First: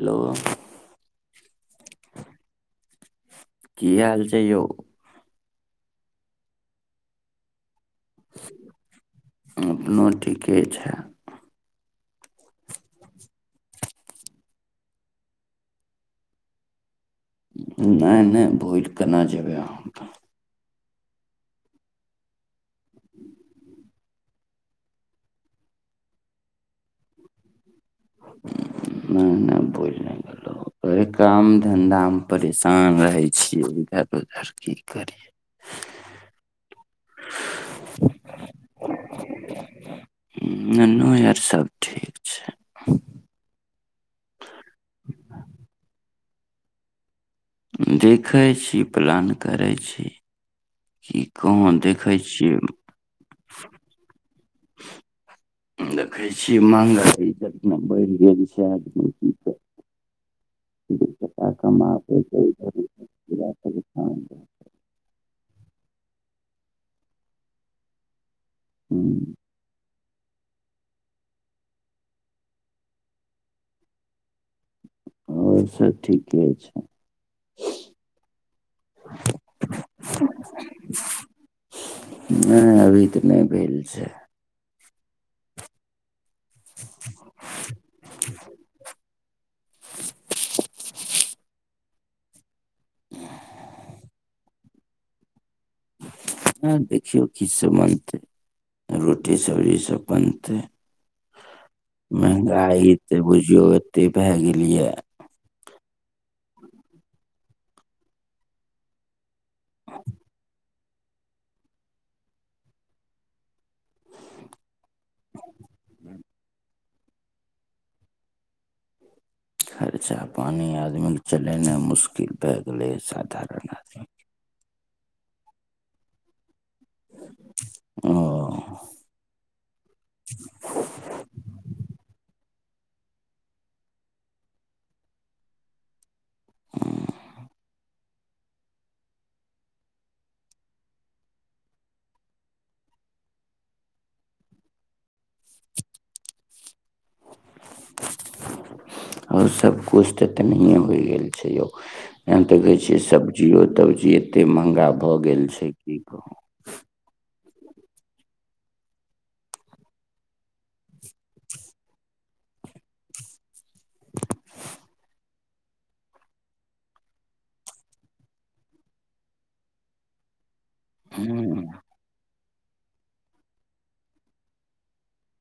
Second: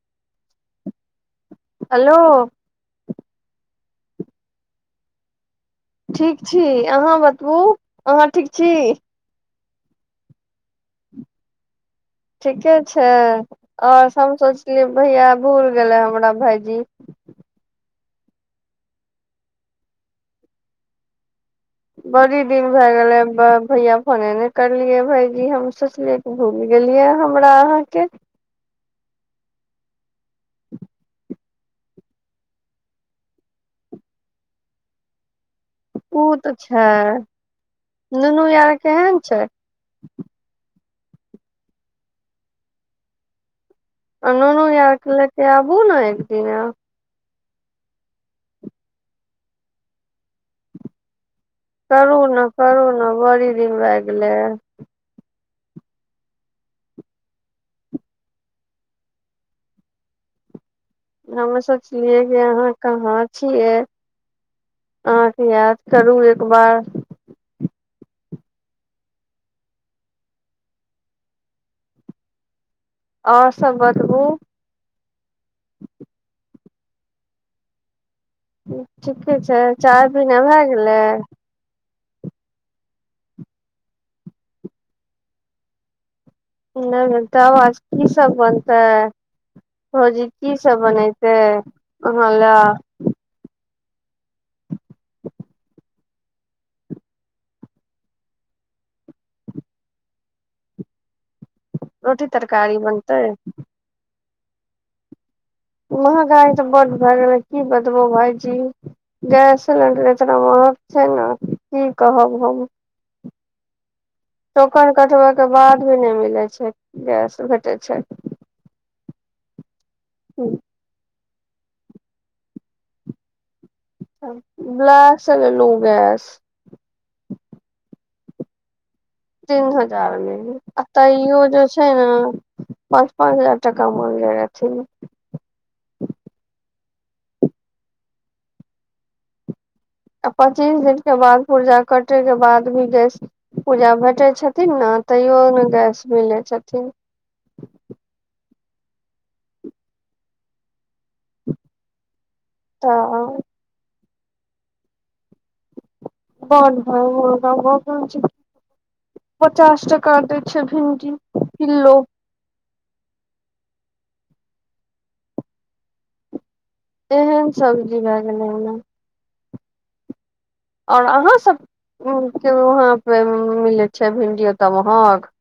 Hello hello की हाल छैक यौ ठीक छी अहाँ बतबू अहाँ ठीक छी अपनो ठीके छैक ठीके छै ओर हम सोचलियै भैया भूल गेलय हमरा भाइजी नहि नहि भुइल केना जेबय हम त बड़ी दिन भए गेलै भैया फोने नहि करलियै भायजी हम सोचलियै कि भूलि गेलियै हमरा आहाँ के नहि नहि भूइल नहि गेलहुँ वहि काम धन्धामे परेशान रहय छियैक इधर उधर की करियै ओ तऽ अच्छा नुनू आर केहन छैक ननू आर सब ठीक छैक नुनु आरकेँ लेते आबू न जेना [unintelligible] देखैत छी प्लान करैत छी की कहाँ देखै करू ने छियै करू ने बड़ी दिन भय गेलै देखै छियैक मंगल ई जखना बढ़ि गेल छै आदमी दू टका हमु कमाबै सोचलियै कि छै अहाँ इधर उधर कहाँ पूरा छियैक परेशान रहै छै अहाँके याद करू एकबार ह्म्म [unintelligible] ओर सभ बतबू आओर सब ठीके छै ठीके छैक चाय पीना भय गेलय नहि अभी तऽ नहि भेल छैक नहि तब आज की सब बनतय भौजी की सब बनेतै अहाँ ला ह [unintelligible] [inaudible] ह देखियौ कि सब बनतय रोटी सब्जी सब बनतय रोटी तरकारी मँहगाई बनतै तऽ बुझियौ एतेक भए गेलियै महँगाइ तऽ बड्ड भए गेलै की बतबहु भायजी गैस सिलेण्डर इतना महग छै ने की कहब हम टोकन कटबयके बाद भी नहि मिलै छै गैस भेटैय छै अच्छा पानि आदमीके चलेनाइ मुश्किल भए गेले ह साधारण आदमी ब्ला स लेलू गैस ओ तीन हजार मे आ तइयो जे छै ने पाँच पाँच हजार टका मांगइ रहथिन आ पच्चीस दिनके बाद पूर्जा कटयके बाद भी गैस पुर्जा भेटै छथिन न तैयो ने गैस मिलै छथिन ओर सभकिछु तऽ तनहिए होइ गेल छै यौ एहन तऽ कहै छियै तऽ सब्जियो तब्जी एते महगा भऽ गेल गेल छै की बड कहुं पचास टाका दै छै भिंडी किललो एहन सबजी भए गेलै ओमे आओर अहाँसभ हूँ ह वहाँ पे मिलै छै भिंडियो तऽ महग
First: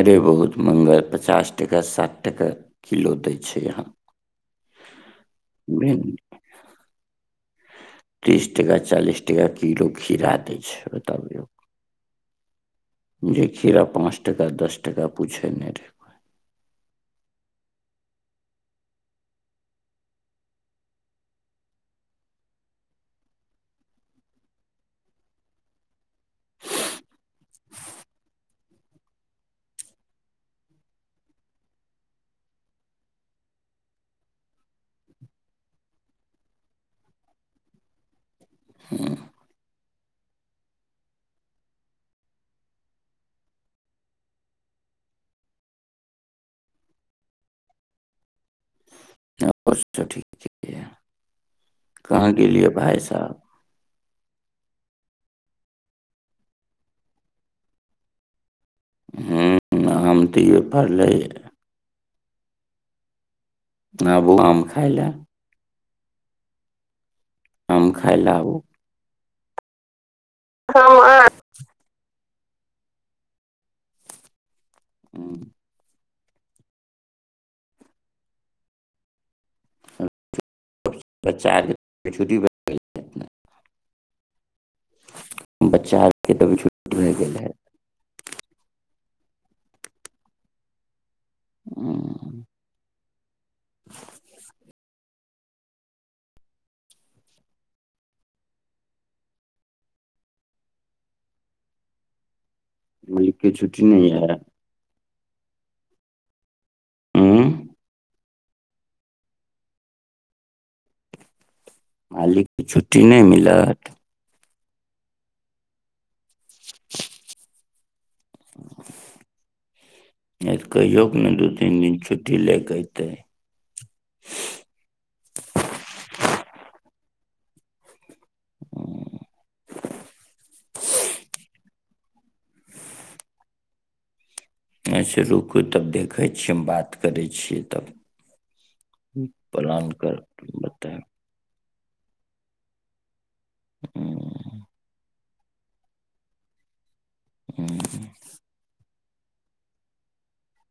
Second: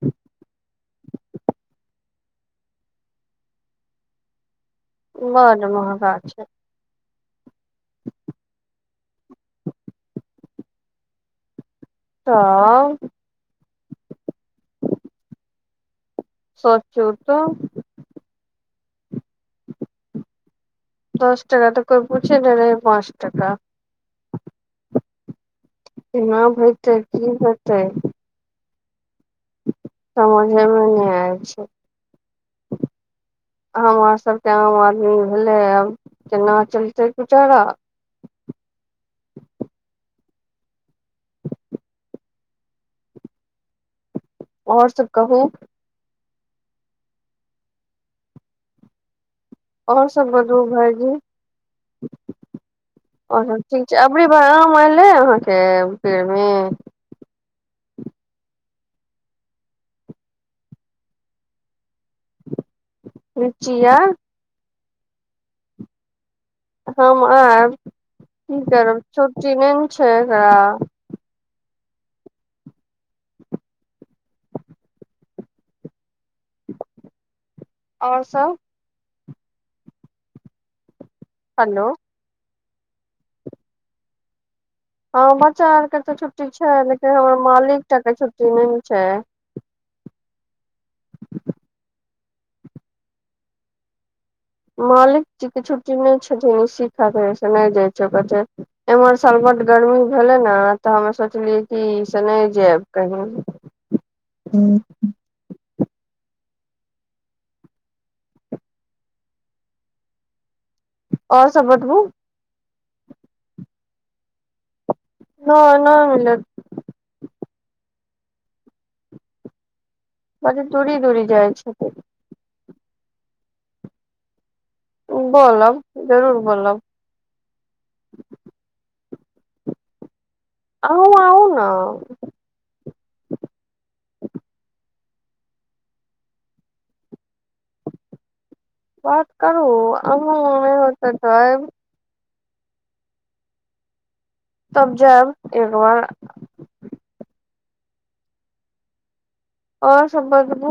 अरे बहुत महग पचास टाका साठ टाका किलो दै छै अहाँ बड़ महंगा छै तीस टका चालीस टाका किलो खीरा दै छै तब तब खीरा पाँच टका दस टका पूछै नहि रहै को सच्चौ तऽ दस टाका तऽ कोइ पूछे नहि रहै पाँच टाका केना होेतै की होेतै समझेमे नहि आय छै हमर सभके आम आदमी भेलै आब केना चलतैचारा हूँ और सभ कहू औरा और सब ठीक बतबू भाईजी कहाँ गेलियै भाय साहब कै एबरी बार आम एले अहाँके पेड़ मे ह हम तऽए पड़लैए ह आ बो खाइल हम आयब आम खाय लए आबू की करब छुटी न छै एकरा हूँ, त [inaudible] और सभ बच्चा हेलो आरके छुट्टी त नहि [inaudible] हँ बच्चा आर केँ तऽ आरके छुट्टी अभी छैक भए लेकिन हमर गेल है मालिक टा केँ छुट्टी नहि छैक ह [inaudible] मालिक जी केँ छुट्टी नहि छथिन ईी खातिर से नहि जाय छैक एम्हर साल गर्मी भेले ने तऽ हमे सोचलियै कि से नहि जेब कहहि मालिकके छुट्टी नहि यऽ ह आँ [inaudible] और सब बतबू मालिकके छुट्टी नहि मिलत नहि नहि मिलत [inaudible] [inaudible] बड़ी त दूरी कहियो केँ दूरी नहि दू जाइ तीन छथिन दिन छुट्टी ल केँ तऽ [inaudible] बोलब जरूर बोलब ह [inaudible] अहूँ आउ न अच्छा रुकू तब देखय छियैक हम बात करय छियैक तब बात करू प्लान आ कर बतायब होत तो आऊ हूंअ् [inaudible] तब जायब एकबार आओर सब बतबू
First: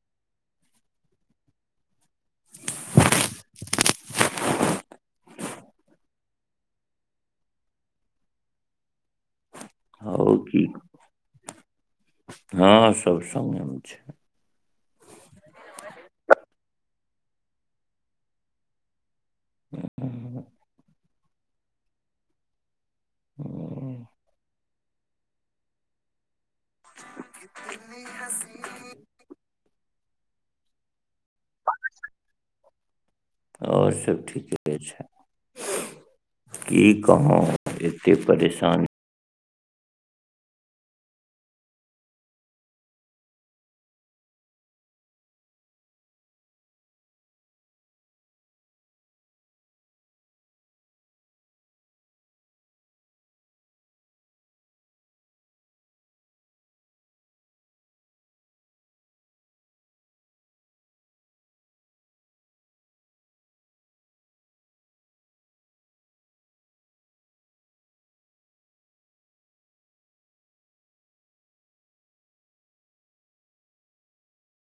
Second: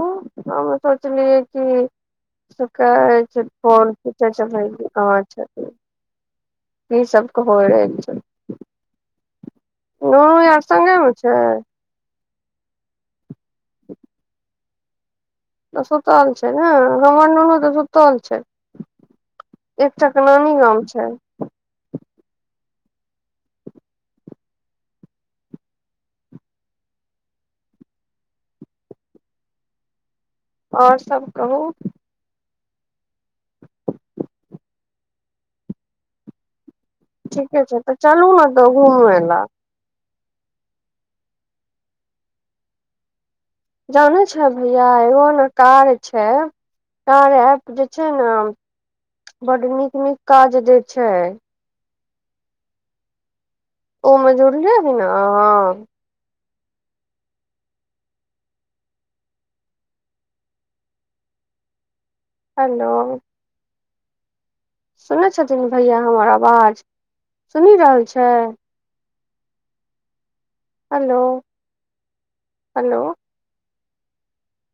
हम सोचलिय कि सुक छै फोन [unintelligible] च्छा य सबक हो रहे [unintelligible] नूनू हौ की यारसङ्गेम छै [unintelligible] हँ सब संगे [inaudible] तऽ सुतल छैक नहि हमर नुनू तऽ सुतल छैक एकटा केँ नानी गाममे छैक ह [inaudible] इतनी कसीन [inaudible] और सब कहू ओर सब ठीके छैक ठीके छै तऽ चलू ने तऽ घुमेला जानै छलहि आई एगो ने कार्य एप छैक कार्य एप जे छैक न बड नीक नीक काज दैत छैक ओमे जुरिलिए अहाँ हेलो सुनै छथिन भैया हमर आवाज सुनि रहल छै। Hello hello.